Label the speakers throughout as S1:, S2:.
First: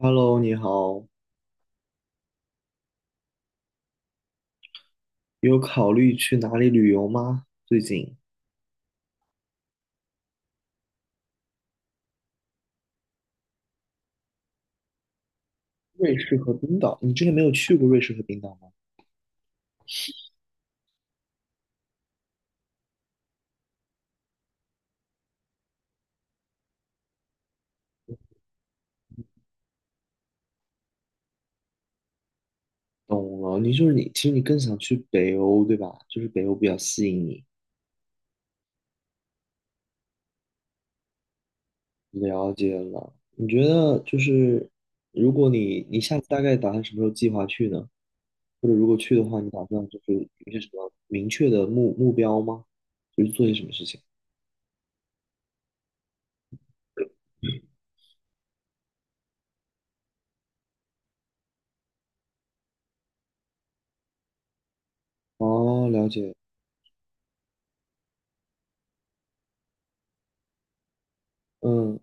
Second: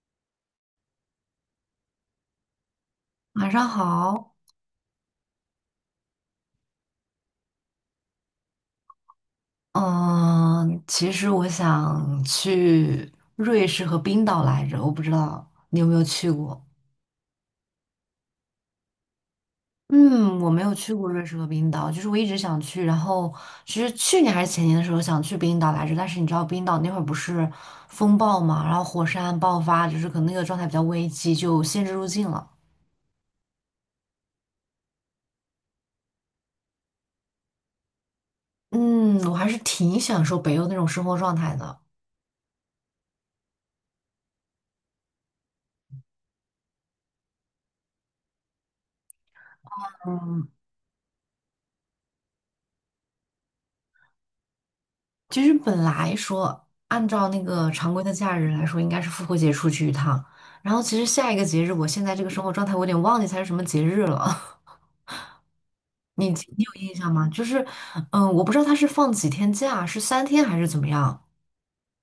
S1: Hello，你好，
S2: 晚上好。
S1: 有考虑去哪里旅游吗？最近
S2: 嗯，其实我想去瑞士和冰岛来着，我不知道你有没有
S1: 瑞
S2: 去
S1: 士和
S2: 过。
S1: 冰岛，你之前没有去过瑞士和冰岛吗？
S2: 嗯，我没有去过瑞士和冰岛，就是我一直想去，然后其实去年还是前年的时候想去冰岛来着，但是你知道冰岛那会儿不是风暴嘛，然后火山爆发，就是可能那个状态比较危机，就限制入境了。
S1: 懂了，你就是你，其实你更想去北欧，对吧？就是北欧比较吸引你。
S2: 嗯，我还是挺享受北欧那种生活状态的。
S1: 了解了，你觉得就是如果你下次大概打算什么时候计划去呢？或者如果去的话，你打算就是
S2: 嗯。
S1: 有些什么明确的目标吗？就是做些什么事情？
S2: 其实本来说，按照那个常规的假日来说，应该是复活节出去一趟。然后其实下一个节日，我现在这个生活状态，我有点忘记它是什么节日了。
S1: 哦，了
S2: 你
S1: 解，
S2: 你有印象吗？就是，我不知道它是放几天假，是三天还是怎么样？
S1: 嗯，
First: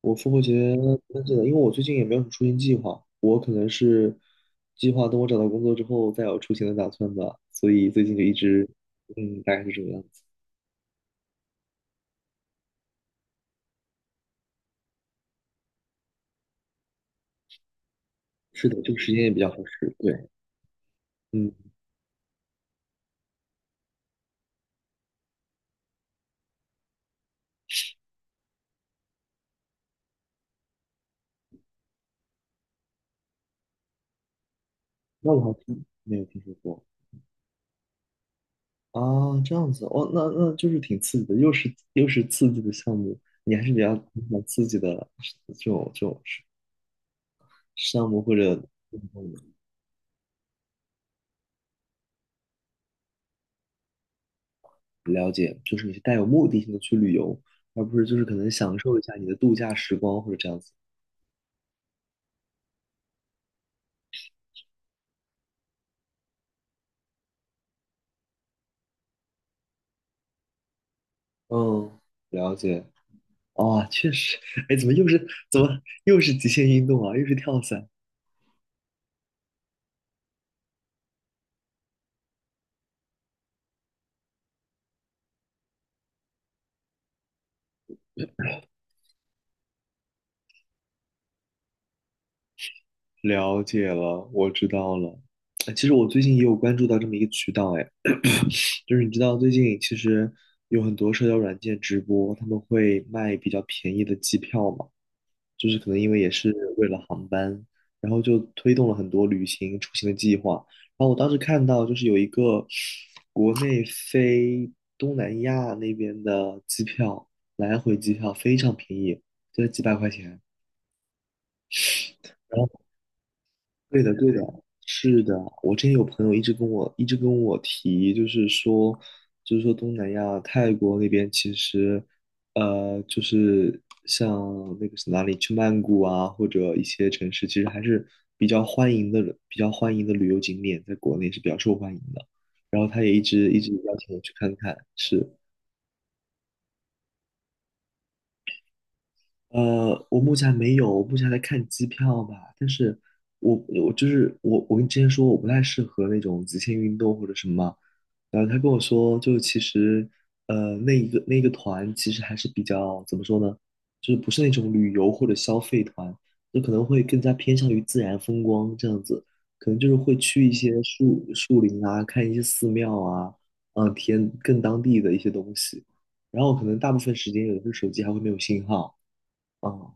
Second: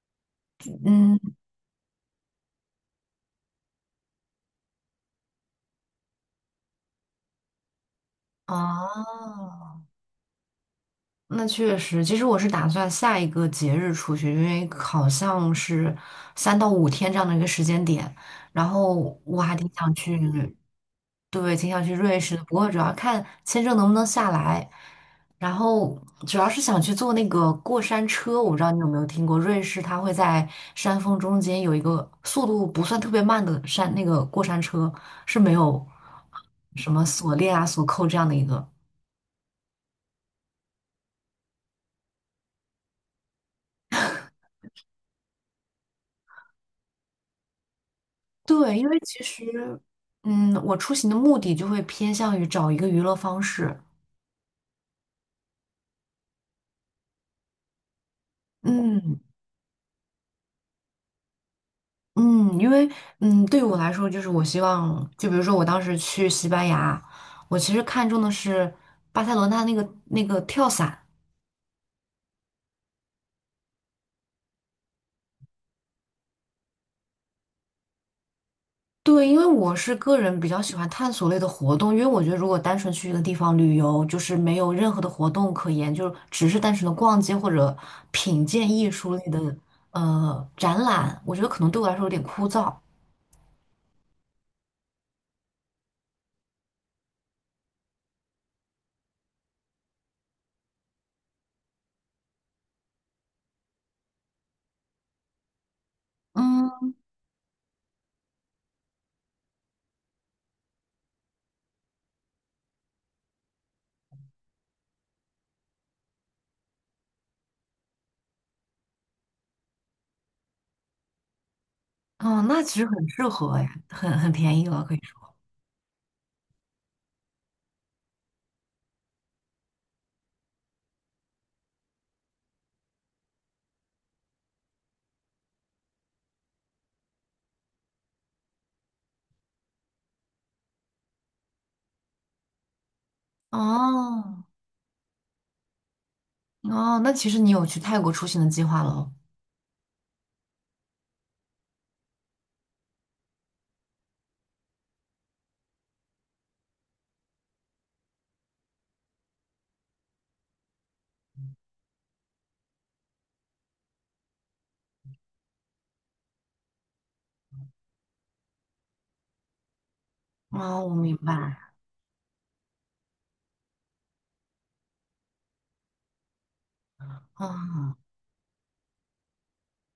S1: 我复活节
S2: 嗯。
S1: 但是的，因为我最近也没有什么出行计划，我可能是计划等我找到工作之后再有出行的打算吧，所以最近就一直，嗯，大
S2: 啊，
S1: 概是这个样子。
S2: 那确实，其实我是打算下一个节日出去，因为好像是三到五天这样的一个时间点，
S1: 是
S2: 然
S1: 的，这个时
S2: 后
S1: 间也比
S2: 我
S1: 较
S2: 还
S1: 合
S2: 挺想
S1: 适。
S2: 去，
S1: 对，嗯，
S2: 对，挺想去瑞士的，不过主要看签证能不能下来，然后主要是想去坐那个过山车，我不知道你有没有听过，瑞士它会在山峰中间有一个速度不算特别慢的山，那个过山车
S1: 那
S2: 是
S1: 我还
S2: 没
S1: 真
S2: 有
S1: 没有听说过
S2: 什么锁链啊、锁扣这样的一个。
S1: 啊，这样子哦，那就是挺刺激的，又是刺激的项目，你还是比较喜欢刺激的这种项目或者
S2: 对，因为
S1: 运
S2: 其
S1: 动的。
S2: 实，我出行的目的就会偏向于找一个娱乐方式。
S1: 了解，就是你是带有目的性的去旅游，而不是就是可能享受一下
S2: 嗯。
S1: 你的度假时光或者这样子。
S2: 嗯，因为嗯，对于我来说，就是我希望，就比如说我当时去西班牙，我其实看中的是巴塞罗那那个跳伞。
S1: 嗯，了解。哦，确实，哎，怎么又是怎么又是极限运动啊？又是跳伞。
S2: 对，因为我是个人比较喜欢探索类的活动，因为我觉得如果单纯去一个地方旅游，就是没有任何的活动可言，就只是单纯的逛街或者品鉴艺术类的展览，我觉得可能对我来说有点枯燥。
S1: 了解了，我知道了。哎，其实我最近也有关注到这么一个渠道。哎，就是你知道最近其实有很多社交软件直播，他们会卖比较便宜的机票嘛。就是可能因为也是为
S2: 嗯。
S1: 了航班，然后就推动了很多旅行出行的计划。然后我当时看到就是有一个国内飞东南亚那边的机票，来回机票非常便宜，就在几百块钱。
S2: 哦，那其实很适合哎，
S1: 对的，
S2: 很
S1: 对的，
S2: 便宜了，可以说。
S1: 是的。我之前有朋友一直跟我提，就是说东南亚泰国那边其实，就是像那个是哪里，去曼谷啊，或者一些城市，其实还是比较欢迎的，比较欢迎的旅游景点，在国内是比较受欢迎的。然后他也一直邀请我去
S2: 哦。
S1: 看看，是。
S2: 哦，那其实你有去泰国出行的计划喽？
S1: 我目前还没有，我目前还在看机票吧。但是我我就是我，我跟你之前说我不太适合那种极限运动或者什么嘛，然后他跟我说，就其实那一个团其实还是比较怎么说呢，就是不是那种旅游或者消费团，就可能会更加偏向于自然风光这样子，可能就是会去一些
S2: 哦，我明
S1: 树树
S2: 白。
S1: 林啊，看一些寺庙啊，嗯、体验更当地的一些东西。然后可能大部分时间有的时候手
S2: 哦。
S1: 机还会没有信号。啊，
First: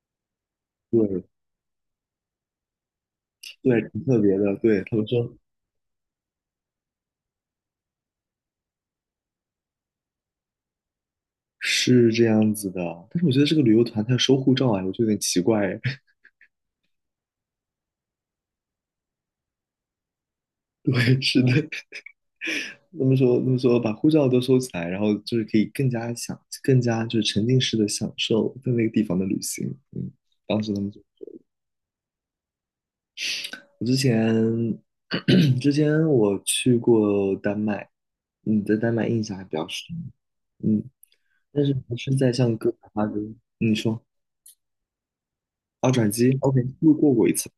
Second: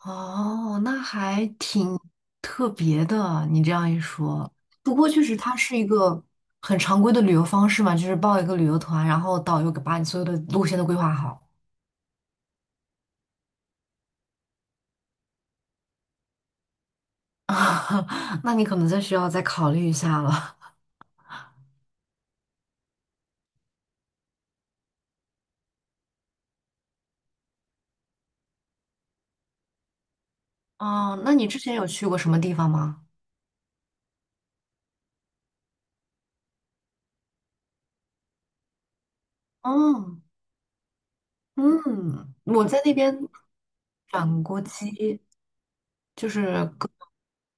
S2: 哦，那
S1: 对，
S2: 还挺特别的，你这
S1: 对，
S2: 样一
S1: 挺特别
S2: 说。
S1: 的。对，
S2: 不
S1: 他们
S2: 过确
S1: 说
S2: 实，它是一个很常规的旅游方式嘛，就是报一个旅游团，然后导游给把你所有的路线都规划好。
S1: 是这样子的，但是我觉得这个旅游团他要收护照啊，我觉得有点奇怪哎。
S2: 那你可能再需要再考虑一下了。
S1: 对，是的，他们说把护照都收起来，然后就是可以更加就是沉浸式的享受在那个地方的旅行。嗯，当时他们就，
S2: 哦，那你之前有去过什么地方吗？
S1: 我之前 之前我去过丹麦，嗯，在丹麦印象还比较深。
S2: 哦。
S1: 嗯，但是不是在
S2: 嗯，
S1: 像
S2: 我
S1: 哥
S2: 在
S1: 本
S2: 那
S1: 哈
S2: 边
S1: 根，嗯你说
S2: 转锅鸡。
S1: 啊，转
S2: 就
S1: 机，OK，
S2: 是跟
S1: 路过过一次。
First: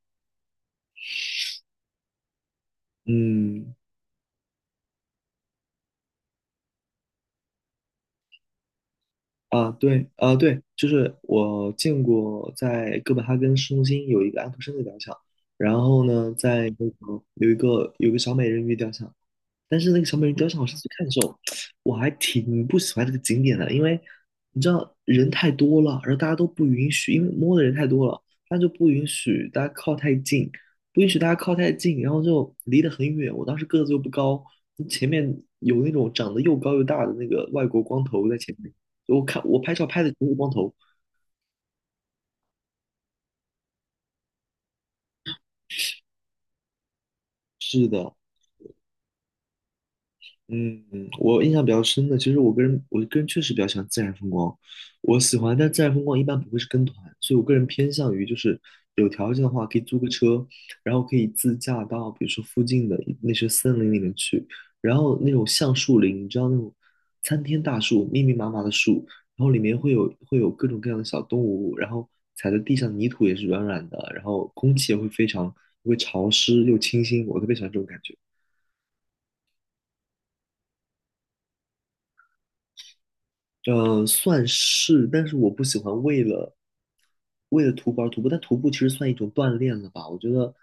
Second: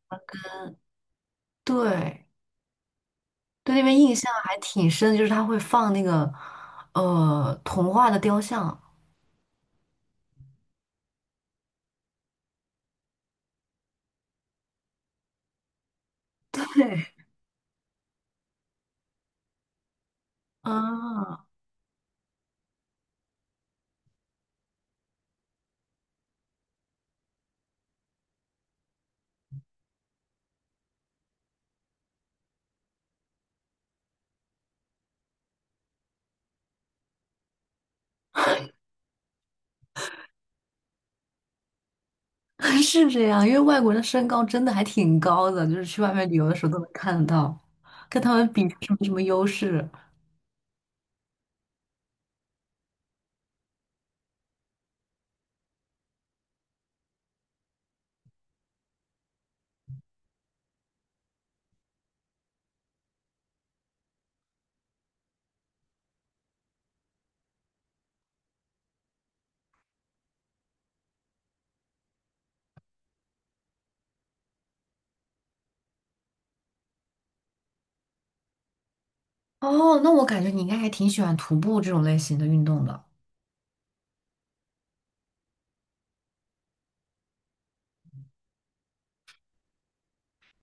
S2: 对。
S1: 嗯，
S2: 对那边印象还挺深，就是他会放那个童话的雕像。
S1: 啊，对，啊，对，就是我见过在哥本哈根市中心有一个安徒生的雕像，然后呢，在那
S2: 对，
S1: 个有一个小美人鱼雕像，但是那个小美人雕像，我上次看的时候，
S2: 啊。
S1: 我还挺不喜欢这个景点的，因为你知道人太多了，然后大家都不允许，因为摸的人太多了，他就不允许大家靠太近，然后就离得很远。我当时个子又不高，前面有那种长得又高又大的那个外国光头在前面，我看我拍照拍的全是光头。
S2: 是这样，因为外国人的身高真的还挺高的，就是去外面旅游的时候都能看得到，
S1: 是的，
S2: 跟他们比是没什么优势。
S1: 嗯，我印象比较深的，其实我个人，我个人确实比较喜欢自然风光，我喜欢，但自然风光一般不会是跟团，所以我个人偏向于就是有条件的话，可以租个车，然后可以自驾到比如说附近的那些森林里面去，然后那种橡树林，你知道那种参天大树，密密麻麻的树，然后里面会有各种各样的小动物，然后踩在地上泥土也是软软的，然后空气也会非常会潮湿又清新，我特别喜欢这种感觉。
S2: 哦，那我感觉你应该还挺喜欢徒步这种类型的运动的。
S1: 算是，但是我不喜欢为了徒步而徒步，但徒步其实算一种锻炼了吧？我觉得，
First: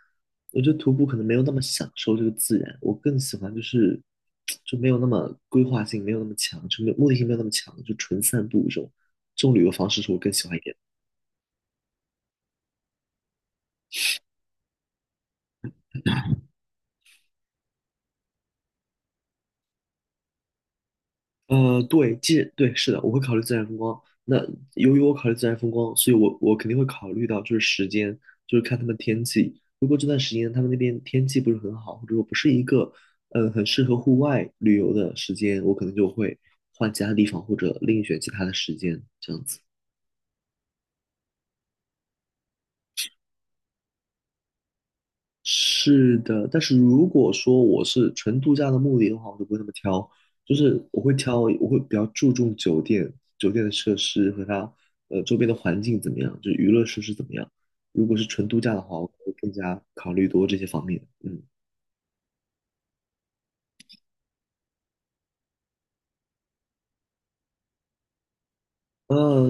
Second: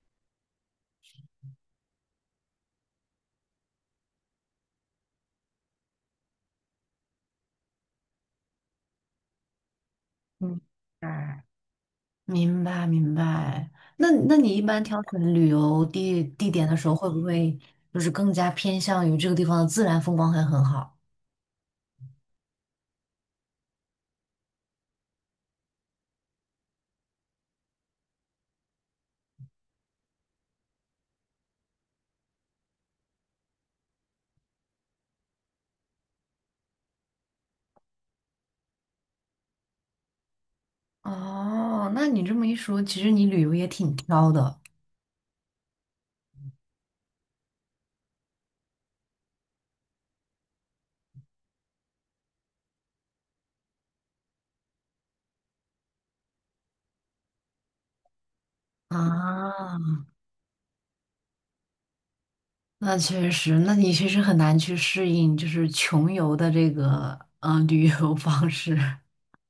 S1: 我觉得徒步可能没有那么享受这个自然，我更喜欢就是就没有那么规划性，没有那么强，就没有目的性没有那么强，就纯散步这种旅游方式是我更喜欢一
S2: 嗯。
S1: 点的。
S2: 哎。明白明白。那你一般挑选旅游地点的时候，会不会就是更加偏向于这个地方的自然风光还很好？
S1: 对，是的，我会考虑自然风光。那由于我考虑自然风光，所以我肯定会考虑到就是时间，就是看他们天气。如果这段时间他们那边天气不是很好，或者说不是一个很适合户外旅游的时间，我可能就会换其他地方或者另选其他的时间，这样子。
S2: 哦，那你这么一说，其实你旅游也挺挑的
S1: 是的，但是如果说我是纯度假的目的的话，我就不会那么挑，我会比较注重酒店，酒店的设施和它周边的环境怎么样，就是娱乐设施怎么样。如果是纯度假的话，我会更
S2: 啊。
S1: 加考虑多这些方面。嗯，
S2: 那确实，那你确实很难去适应，就是穷游的这个旅游方式。
S1: 呃，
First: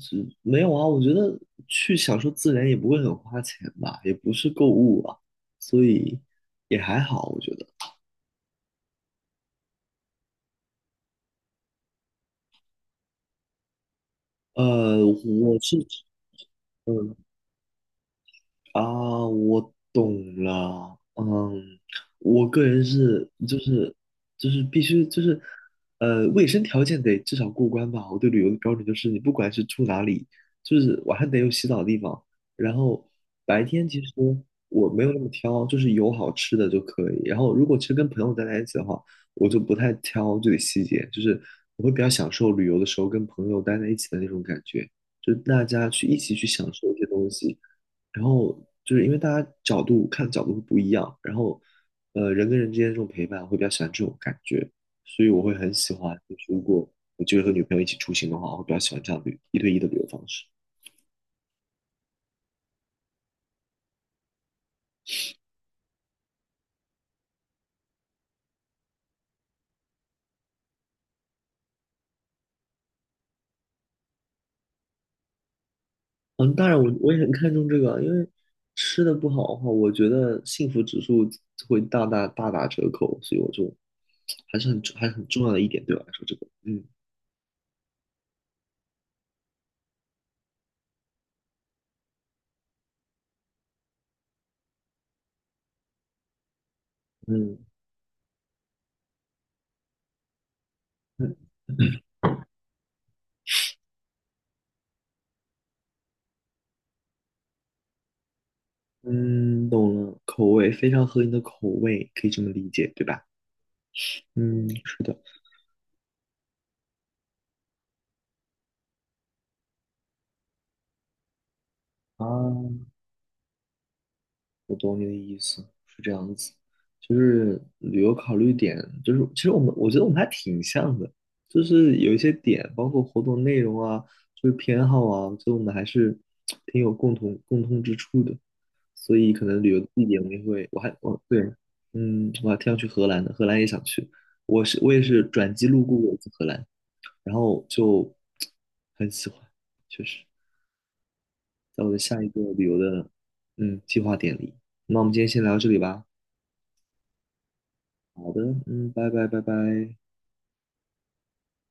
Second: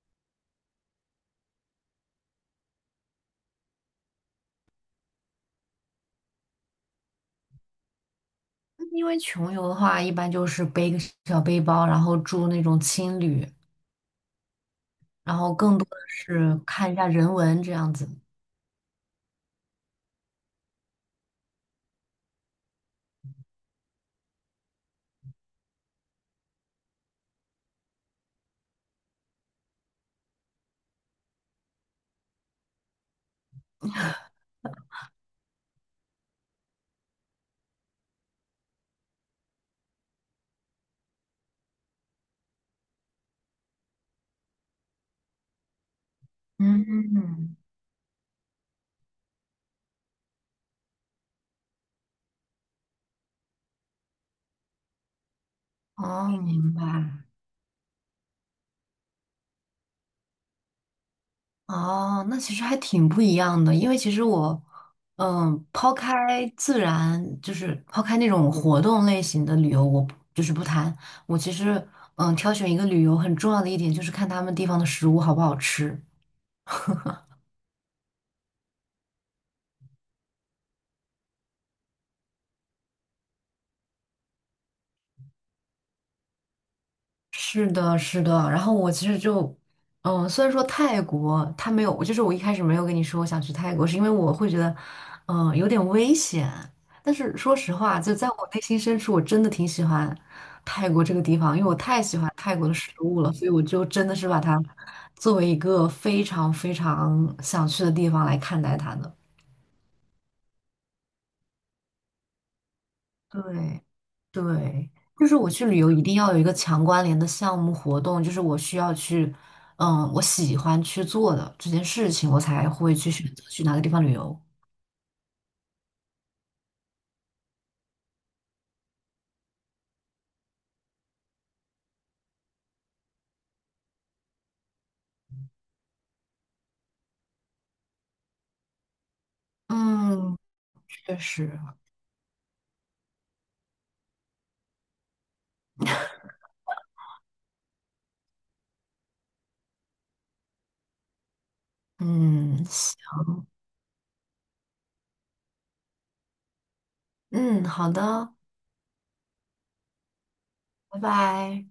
S1: 这没有啊，我觉得去享受自然也不会很花钱吧，也不是购物啊，所以也还好，我觉得。
S2: 因为穷游的话，一般就是背个小背包，然后住那种青旅，然后
S1: 我是，
S2: 更多的是看一下
S1: 嗯。
S2: 人文这样子。
S1: 啊，我懂了。嗯，我个人是就是就是必须就是呃，卫生条件得至少过关吧。我对旅游的标准就是，你不管是住哪里，就是晚上得有洗澡的地方，然后白天其实我没有那么挑，就是有好吃的就可以。然后如果其实跟朋友待在一起的话，我就不太挑这个细节，就是我会比较享受旅游的时候跟朋友待在一起的那种感觉，就是大家去一起去享受一些东
S2: 嗯。
S1: 西。然后就是因为大家角度看角度会不一样，然后人跟人之间这种陪伴，会比较喜欢这种感觉，所以我会很喜欢，
S2: 哦，
S1: 就是如
S2: 明
S1: 果我
S2: 白。
S1: 就是和女朋友一起出行的话，我会比较喜欢这样的一对一的旅游方式。
S2: 哦，那其实还挺不一样的，因为其实我，抛开自然，就是抛开那种活动类型的旅游，我不就是不谈。我其实，挑选一个旅游很重要的一点就是看他们地方的食物好不好吃。
S1: 嗯，当然我也很看重这个，因为吃的不好的话，我觉得幸福指数会大大打折扣，所以我就还是很重要的一点对我来说，这个嗯
S2: 是的，是的。然后我其实就，虽然说泰国它没有，就是我一开始没有跟你说我想去泰国，是因为我会觉得，有点危险。但是说
S1: 嗯
S2: 实话，就在我内心深处，我真的挺喜欢泰国这个
S1: 嗯
S2: 地方，因为我太喜欢泰国的食物了，所以我就真的是把它作为一个非常非常想去的地方来看待它的。
S1: 嗯，懂了，口味非常合你的口味，可以这么理解，对吧？
S2: 对。
S1: 嗯，
S2: 对，
S1: 是的。
S2: 就是我去旅游一定要有一个强关联的项目活动，就是我需要去，我喜欢去做的这件事情，我才
S1: 啊，
S2: 会去选择去哪个地方旅游。
S1: 我懂你的意思，是这样子。旅游考虑点就是，其实我觉得我们还挺像的，就是有一些点，包括活动内容啊，就是偏好啊，我觉得我们还是挺有共通之处的。所以可能旅游地点我们
S2: 嗯，
S1: 也会，我还
S2: 确
S1: 我对，
S2: 实。
S1: 嗯，我还挺想去荷兰的，荷兰也想去。我也是转机路过过一次荷兰，然后就很喜欢，确实。在我的下一个旅
S2: 嗯，
S1: 游
S2: 行
S1: 的嗯计划点里。那我们今天先聊到这里吧。
S2: 嗯，好
S1: 好
S2: 的，
S1: 的，嗯，拜拜。
S2: 拜拜。